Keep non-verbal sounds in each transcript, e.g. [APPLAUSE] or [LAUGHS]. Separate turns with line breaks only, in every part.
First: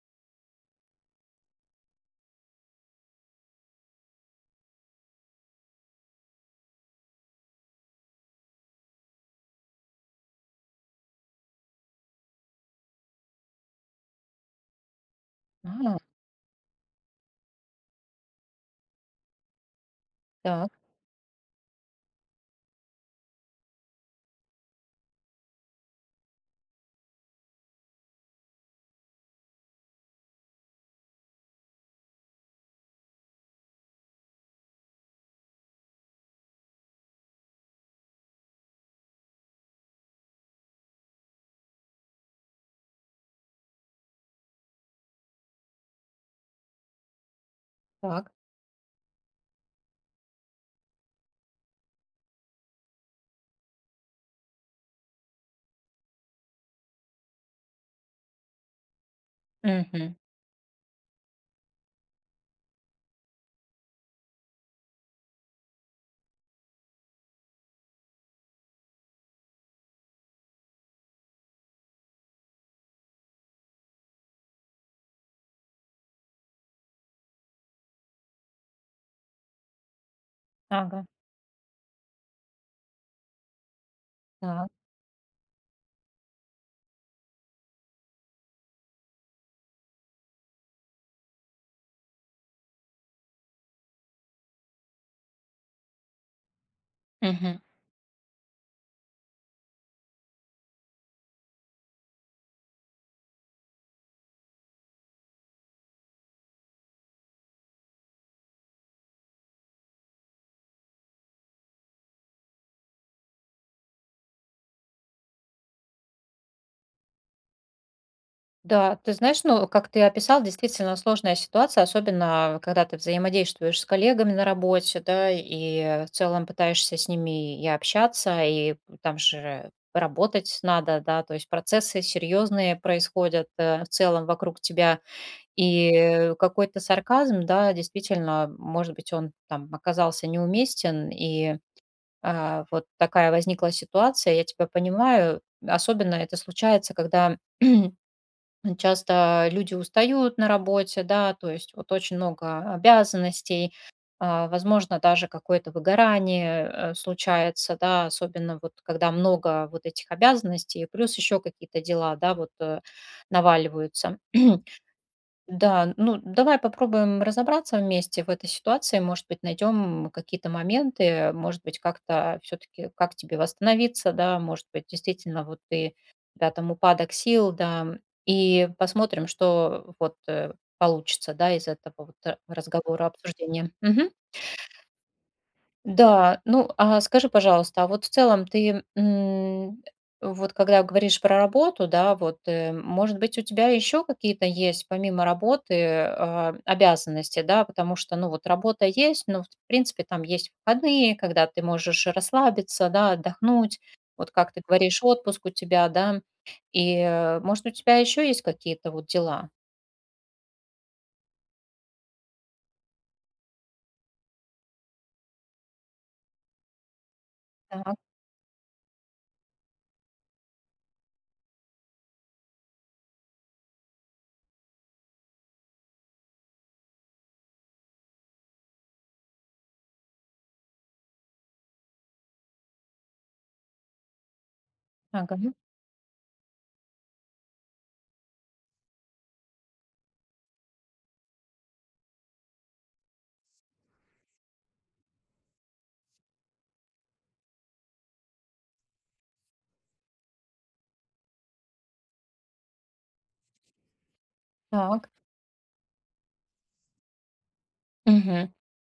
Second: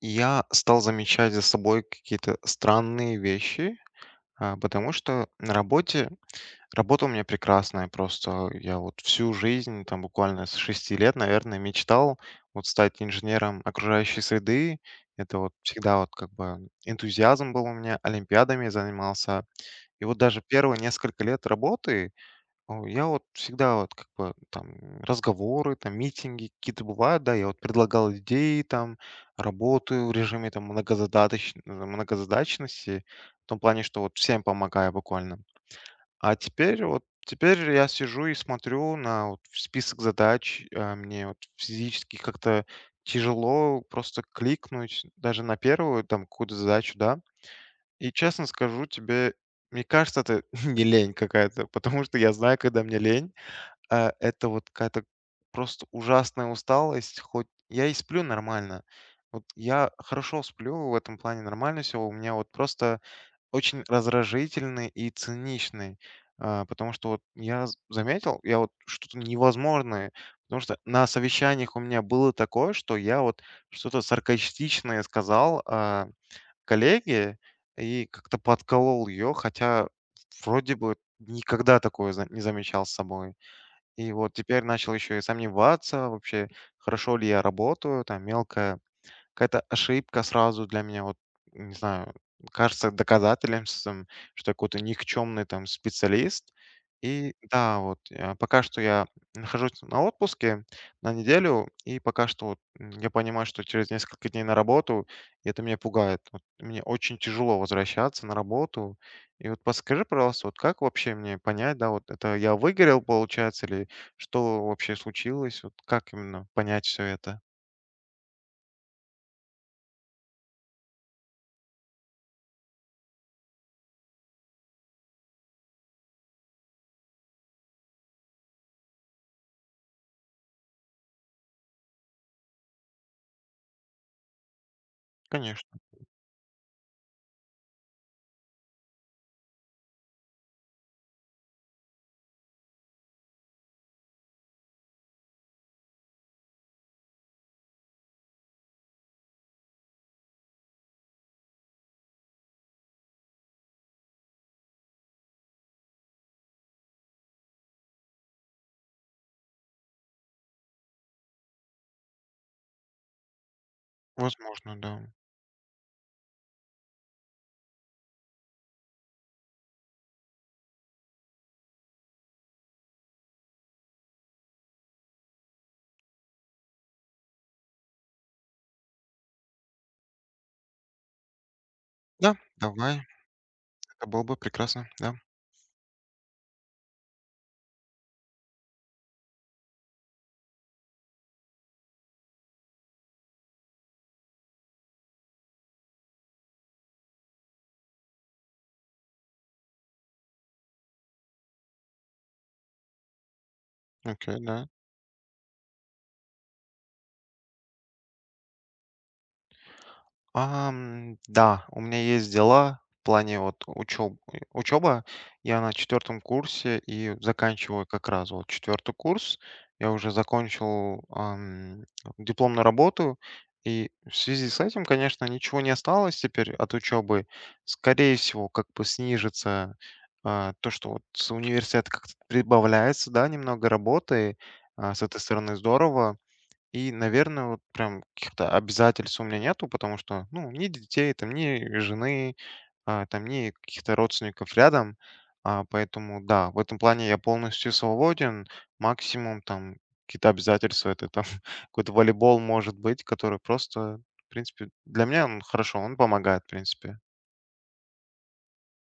Я стал замечать за собой какие-то странные вещи, потому что на работе работа у меня прекрасная. Просто я вот всю жизнь, там буквально с 6 лет, наверное, мечтал вот стать инженером окружающей среды. Это вот
А,
всегда вот как бы энтузиазм был у меня, олимпиадами занимался. И вот даже
так,
первые несколько лет работы я вот всегда вот как бы там разговоры, там митинги какие-то бывают, да, я вот предлагал идеи, там работаю в режиме там многозадачности, в том плане, что вот всем помогаю буквально. А теперь я сижу и смотрю на вот список задач, мне вот физически как-то тяжело просто кликнуть даже на первую там какую-то задачу, да. И
так.
честно скажу тебе, мне кажется, это [LAUGHS] не лень какая-то, потому что я знаю, когда мне лень, это вот какая-то просто ужасная усталость. Хоть я и сплю нормально. Вот я
Мгм.
хорошо сплю, в этом плане нормально все. У меня вот просто очень раздражительный и циничный. Потому что вот я з заметил, я вот что-то невозможное. Потому что на совещаниях у меня было такое, что я вот что-то саркастичное сказал, коллеге и как-то подколол ее, хотя вроде бы
Ага,
никогда такое за не замечал с собой. И вот теперь
так.
начал еще и сомневаться вообще, хорошо ли я работаю, там мелкая какая-то ошибка сразу для меня, вот, не знаю, кажется доказательством, что я какой-то никчемный там специалист. И
Мгм.
да, вот пока что я нахожусь на отпуске на неделю, и пока что вот, я понимаю, что через несколько дней на работу, и это меня пугает. Вот мне очень тяжело возвращаться на работу. И вот подскажи, пожалуйста, вот как вообще мне понять, да, вот это я выгорел, получается, или что вообще случилось, вот как именно понять все это?
Да, ты знаешь, ну, как ты описал, действительно сложная ситуация, особенно когда ты взаимодействуешь с коллегами на работе, да, и в целом пытаешься с ними и общаться, и там же работать надо, да, то есть процессы серьезные происходят в целом вокруг тебя,
Конечно,
и какой-то сарказм, да, действительно, может быть, он там оказался неуместен, и вот такая возникла ситуация, я тебя понимаю. Особенно это случается, когда [CLEARS THROAT] часто люди устают на работе, да, то есть вот очень много обязанностей, возможно, даже какое-то выгорание случается, да, особенно вот когда много вот этих обязанностей, плюс еще какие-то дела, да, вот наваливаются.
возможно, да.
Да, ну давай попробуем разобраться вместе в этой ситуации. Может быть, найдем какие-то моменты, может быть, как-то все-таки, как тебе восстановиться, да, может быть, действительно, вот ты, да, там упадок сил, да, и посмотрим, что вот получится, да, из этого вот
Да, давай,
разговора, обсуждения.
это
Мгм.
было бы прекрасно, да.
Да, ну, а скажи, пожалуйста, а вот в целом ты, вот когда говоришь про работу, да, вот, может быть, у тебя еще какие-то есть помимо работы, обязанности, да, потому что, ну, вот работа есть, но, в принципе, там есть выходные, когда ты можешь расслабиться, да, отдохнуть, вот
Окей,
как ты
да.
говоришь, отпуск у тебя, да, и, может, у тебя еще есть какие-то вот дела?
Да, у меня есть дела в плане вот учеба. Я на четвертом курсе и заканчиваю
Так,
как раз вот четвертый курс. Я уже закончил дипломную работу, и в связи с этим, конечно, ничего не осталось теперь от учебы. Скорее всего, как бы снижится то, что вот с университета как-то прибавляется, да, немного работы. С этой
ага,
стороны здорово. И, наверное, вот прям каких-то обязательств у меня нету, потому что, ну, ни детей, там, ни жены, там, ни каких-то родственников рядом. Поэтому, да, в этом плане я полностью свободен. Максимум там какие-то обязательства, это там [LAUGHS] какой-то волейбол может быть, который просто, в принципе, для
так,
меня он хорошо, он помогает, в принципе.
мгм.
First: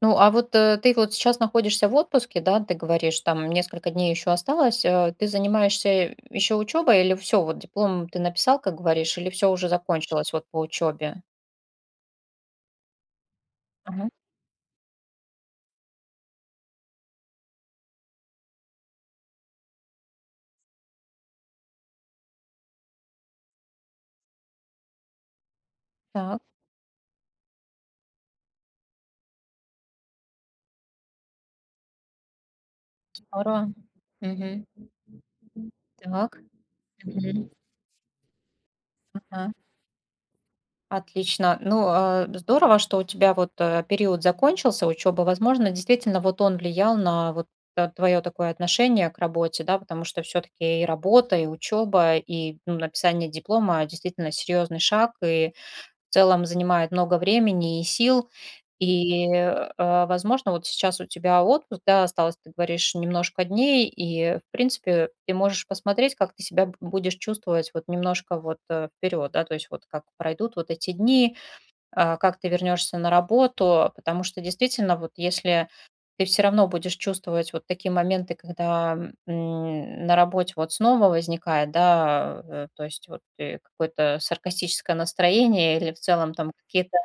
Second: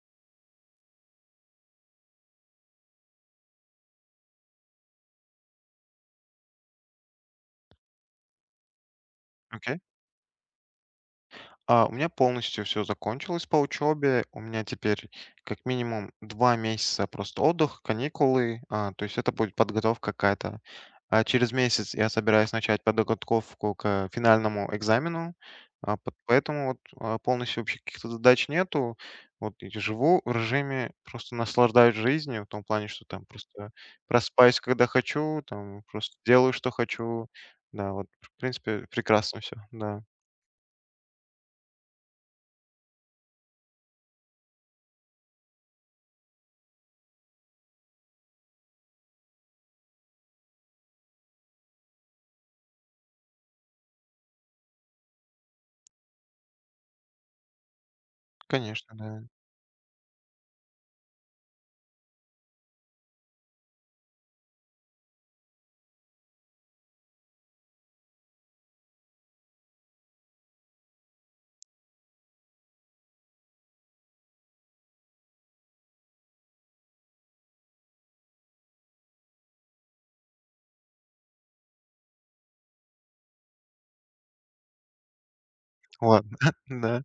Ну, а вот, ты вот сейчас находишься в отпуске, да, ты говоришь, там несколько дней еще осталось. Ты занимаешься еще учебой или все вот диплом ты написал, как говоришь, или все уже
Окей.
закончилось вот по учебе?
У меня полностью все закончилось по
Ага,
учебе. У меня теперь как минимум 2 месяца просто отдых, каникулы. То есть это будет подготовка какая-то. А через месяц я собираюсь начать подготовку к финальному экзамену, а, пот
так,
поэтому вот, полностью вообще каких-то задач нету. Вот и живу в режиме, просто наслаждаюсь жизнью в том плане, что там просто
здорово.
просыпаюсь,
Мгм.
когда хочу, там просто
Так.
делаю, что хочу.
Мгм.
Да, вот, в принципе, прекрасно
Ага.
все. Да,
Отлично. Ну, здорово, что у тебя вот период закончился, учеба. Возможно, действительно, вот он влиял на вот твое такое отношение к работе, да, потому что все-таки и работа, и учеба, и ну, написание диплома действительно серьезный шаг, и в целом занимает много времени и сил.
конечно, да.
И, возможно, вот сейчас у тебя отпуск, да, осталось, ты говоришь, немножко дней, и, в принципе, ты можешь посмотреть, как ты себя будешь чувствовать вот немножко вот вперед, да, то есть вот как пройдут вот эти дни, как ты вернешься на работу, потому что действительно, вот если ты все равно будешь чувствовать вот такие моменты, когда на работе вот снова возникает, да, то есть вот какое-то саркастическое настроение или в целом
Ладно,
там
[LAUGHS]
какие-то
да.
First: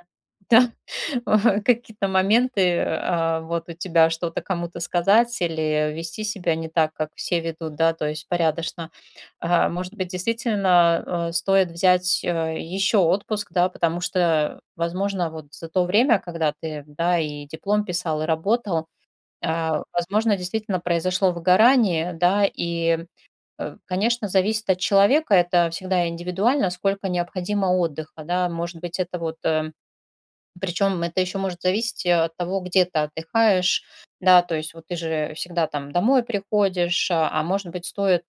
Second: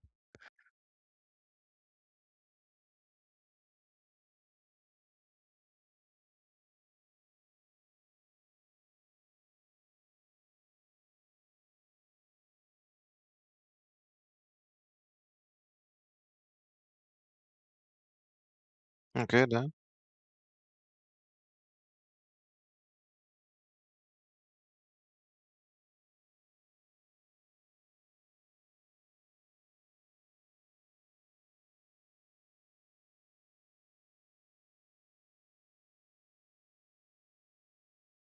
[LAUGHS] [LAUGHS] Какие-то моменты, вот у тебя что-то кому-то сказать или вести себя не так, как все ведут, да, то есть порядочно. Может быть, действительно стоит взять еще отпуск, да, потому что, возможно, вот за то время, когда ты, да, и диплом писал, и работал,
Окей, да,
возможно, действительно произошло выгорание, да, и, конечно, зависит от человека, это всегда индивидуально, сколько необходимо отдыха, да, может быть, это вот причем это еще может зависеть от того, где ты отдыхаешь, да, то есть вот ты же всегда там домой приходишь, а может быть стоит,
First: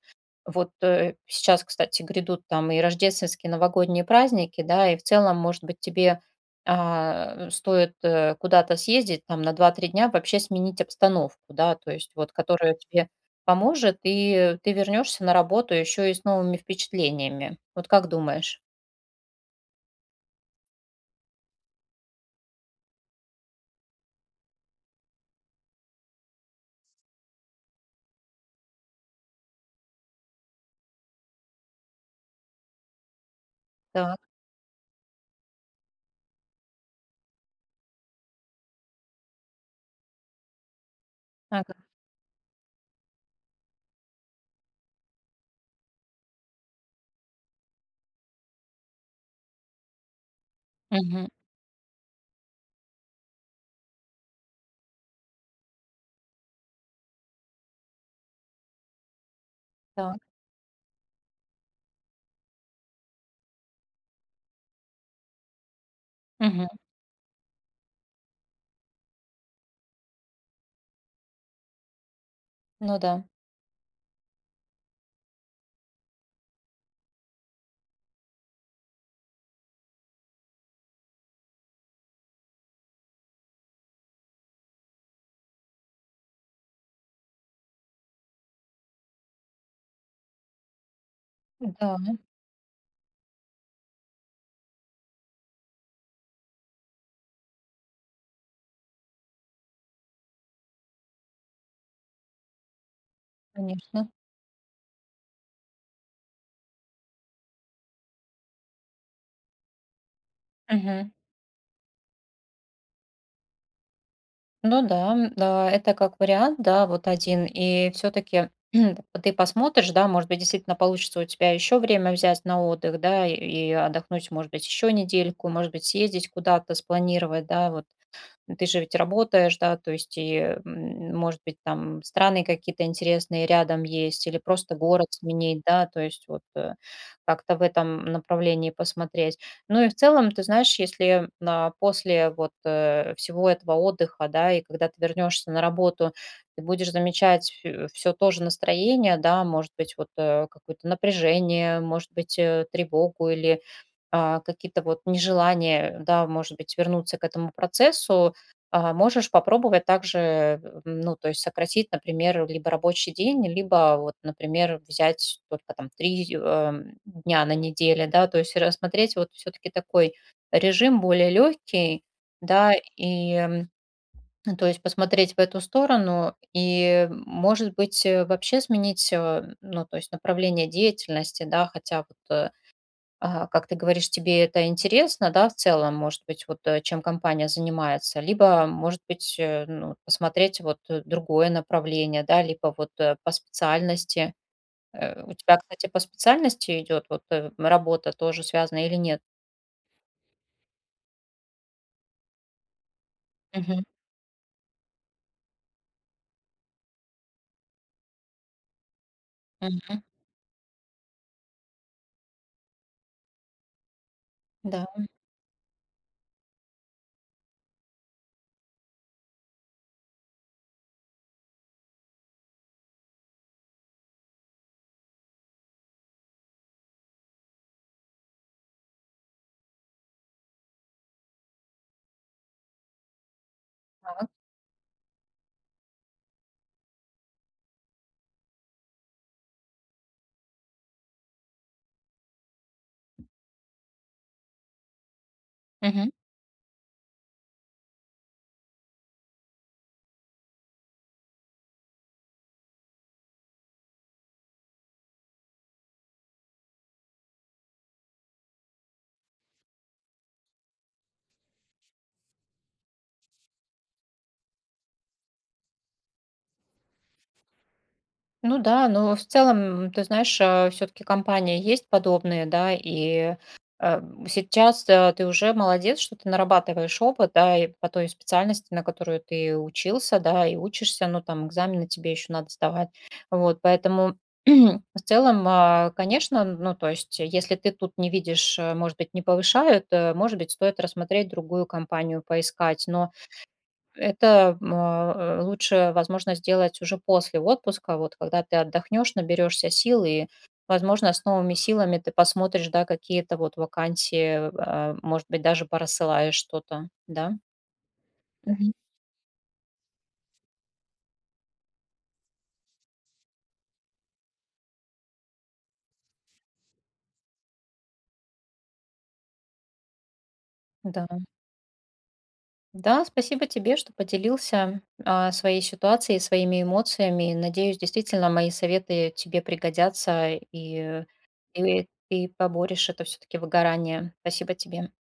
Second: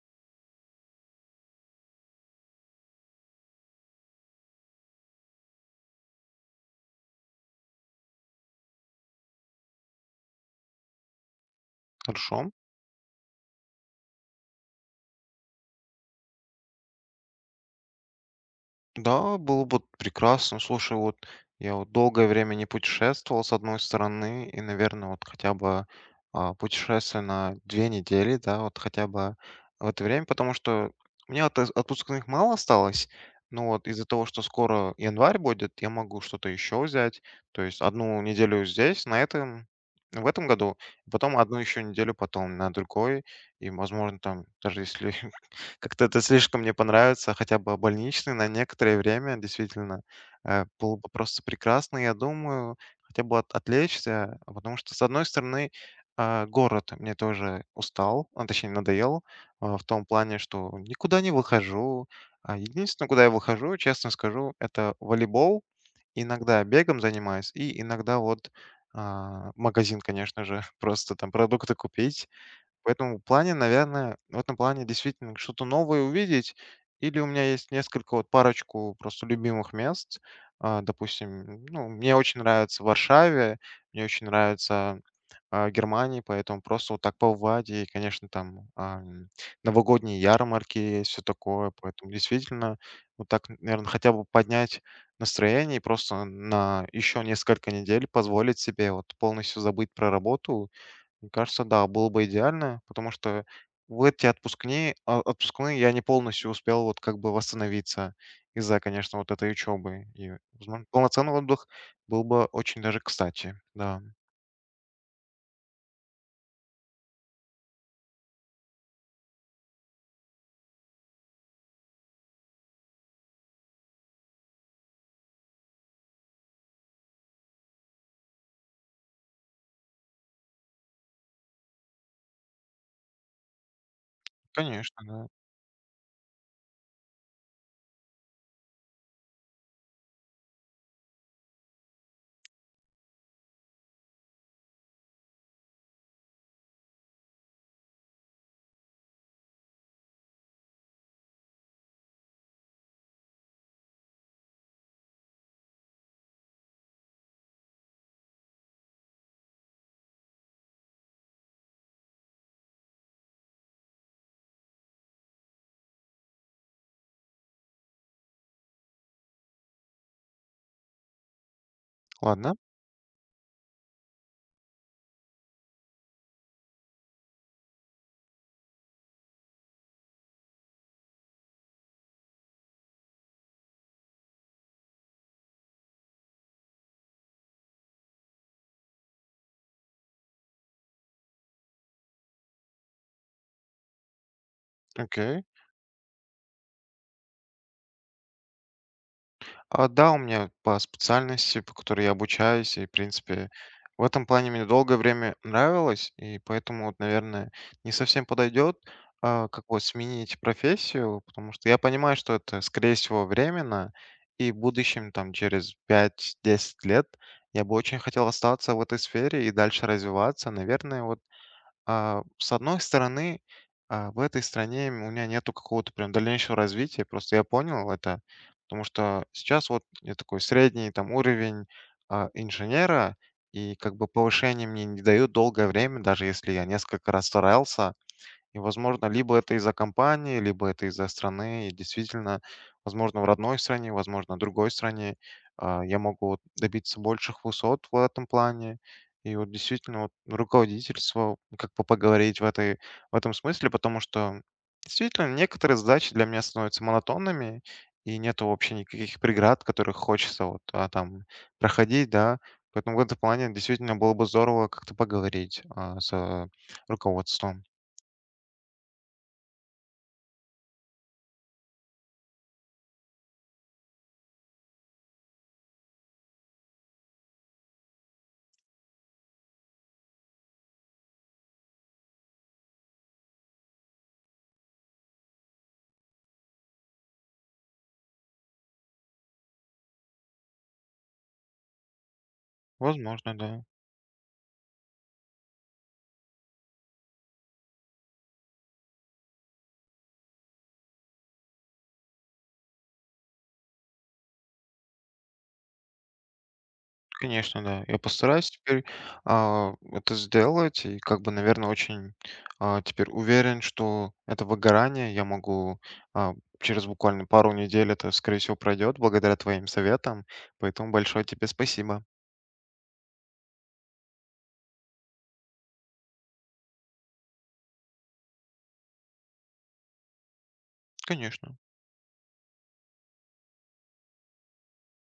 вот сейчас, кстати, грядут там и рождественские, новогодние праздники, да, и в целом, может быть, тебе стоит куда-то съездить там на 2–3 дня, вообще сменить обстановку, да, то есть вот,
хорошо.
которая тебе поможет, и ты вернешься на работу еще и с новыми впечатлениями. Вот как думаешь?
Да, было бы прекрасно. Слушай, вот я вот долгое время не путешествовал, с одной стороны, и, наверное, вот хотя бы путешествие на 2 недели, да, вот хотя бы в это время, потому что у меня отпускных мало осталось, но вот из-за
Так,
того, что скоро январь будет, я могу что-то еще взять, то есть одну неделю здесь, на этом, в этом году, потом одну
ага.
еще неделю потом на другой, и, возможно, там, даже если как-то это слишком мне понравится, хотя бы больничный на некоторое время, действительно. Было бы
Мгм.
просто прекрасно, я думаю, хотя бы от отвлечься, потому что, с одной стороны, город мне тоже устал, точнее, надоел, в том
Так.
плане, что никуда не выхожу. Единственное, куда я выхожу, честно скажу, это волейбол. Иногда
Мгм.
бегом занимаюсь и иногда вот магазин, конечно же, [LAUGHS] просто там продукты купить. В
Ну да.
этом плане, наверное, в этом плане действительно что-то новое увидеть. Или у меня есть несколько, вот парочку просто любимых мест. Допустим, ну, мне очень нравится в Варшаве, мне очень нравится Германии, поэтому просто вот так побывать. И, конечно, там новогодние ярмарки есть, все такое.
Да,
Поэтому действительно вот так, наверное, хотя бы поднять настроение и просто на еще несколько недель позволить себе вот полностью забыть про работу, мне кажется, да, было бы идеально, потому что в
конечно.
эти отпускные я не полностью успел вот как бы восстановиться из-за, конечно, вот этой учебы. И, возможно,
Мгм.
полноценный отдых был бы очень даже кстати. Да,
Ну да, да, это как вариант, да, вот один. И все-таки [CLEARS THROAT] ты посмотришь, да, может быть, действительно получится у тебя еще время взять на отдых, да, и отдохнуть, может быть, еще недельку, может быть, съездить куда-то, спланировать, да, вот. Ну, ты же ведь работаешь, да, то есть и, может быть, там страны какие-то интересные рядом есть или просто
конечно,
город
да.
сменить, да, то есть вот как-то в этом направлении посмотреть. Ну и в целом, ты знаешь, если после вот всего этого отдыха, да, и когда ты вернешься на работу, ты будешь замечать все то же настроение, да, может быть, вот какое-то напряжение, может быть, тревогу или какие-то вот нежелания, да, может быть, вернуться к этому процессу, можешь попробовать также, ну, то есть сократить, например, либо рабочий день, либо вот, например, взять только там 3 дня на неделе, да, то есть рассмотреть вот все-таки такой режим более легкий,
Ладно,
да, и ну, то есть посмотреть в эту сторону и, может быть, вообще сменить, ну, то есть направление деятельности, да, хотя вот как ты говоришь, тебе это интересно, да, в целом, может быть, вот чем компания занимается, либо, может быть, ну, посмотреть вот другое направление, да, либо вот по специальности. У
окей.
тебя, кстати, по специальности идет вот работа тоже связана или нет?
Да, у меня по специальности, по которой я обучаюсь, и, в принципе,
Мгм.
в этом плане мне долгое время нравилось, и поэтому, вот, наверное, не совсем подойдет, как вот
Мгм.
сменить профессию, потому что я понимаю, что это, скорее всего, временно, и в
Да.
будущем, там, через 5-10 лет я бы очень хотел остаться в этой сфере и дальше развиваться. Наверное, вот с одной стороны, в этой стране у меня нету какого-то прям дальнейшего развития. Просто я понял это, потому что сейчас вот я такой средний там уровень инженера, и как бы повышение мне не дают долгое время, даже если я несколько раз старался. И, возможно, либо это из-за компании, либо это из-за страны. И действительно, возможно, в родной стране, возможно, в другой стране я
Мгм.
могу вот добиться больших высот в этом плане. И вот действительно вот руководительство, как бы поговорить в этом смысле, потому что действительно некоторые задачи для меня становятся монотонными, и нету вообще никаких преград, которых хочется вот там проходить, да. Поэтому в этом плане действительно было бы здорово как-то поговорить с руководством.
Ну да, но в целом, ты знаешь, все-таки компания есть подобные, да, и э, сейчас ты уже молодец, что ты нарабатываешь опыт, да, и по той специальности, на которую ты учился, да, и учишься, ну там экзамены тебе еще надо сдавать, вот, поэтому [CLEARS THROAT] в целом, конечно, ну то есть, если ты тут не видишь, может быть, не повышают, может быть, стоит рассмотреть другую компанию, поискать, но
Возможно, да.
это, лучше, возможно, сделать уже после отпуска, вот когда ты отдохнешь, наберешься сил и, возможно, с новыми силами ты посмотришь, да, какие-то вот вакансии, может быть, даже порассылаешь что-то, да?
Конечно, да. Я постараюсь
Мгм.
теперь это сделать. И как бы, наверное, очень теперь уверен, что это выгорание я могу а, через буквально пару недель это, скорее всего, пройдет благодаря твоим советам. Поэтому
Да.
большое тебе спасибо.
Да, спасибо тебе, что поделился, своей ситуацией, своими эмоциями. Надеюсь, действительно, мои советы тебе пригодятся, и, э,
Конечно.
и ты поборешь это все-таки выгорание. Спасибо тебе.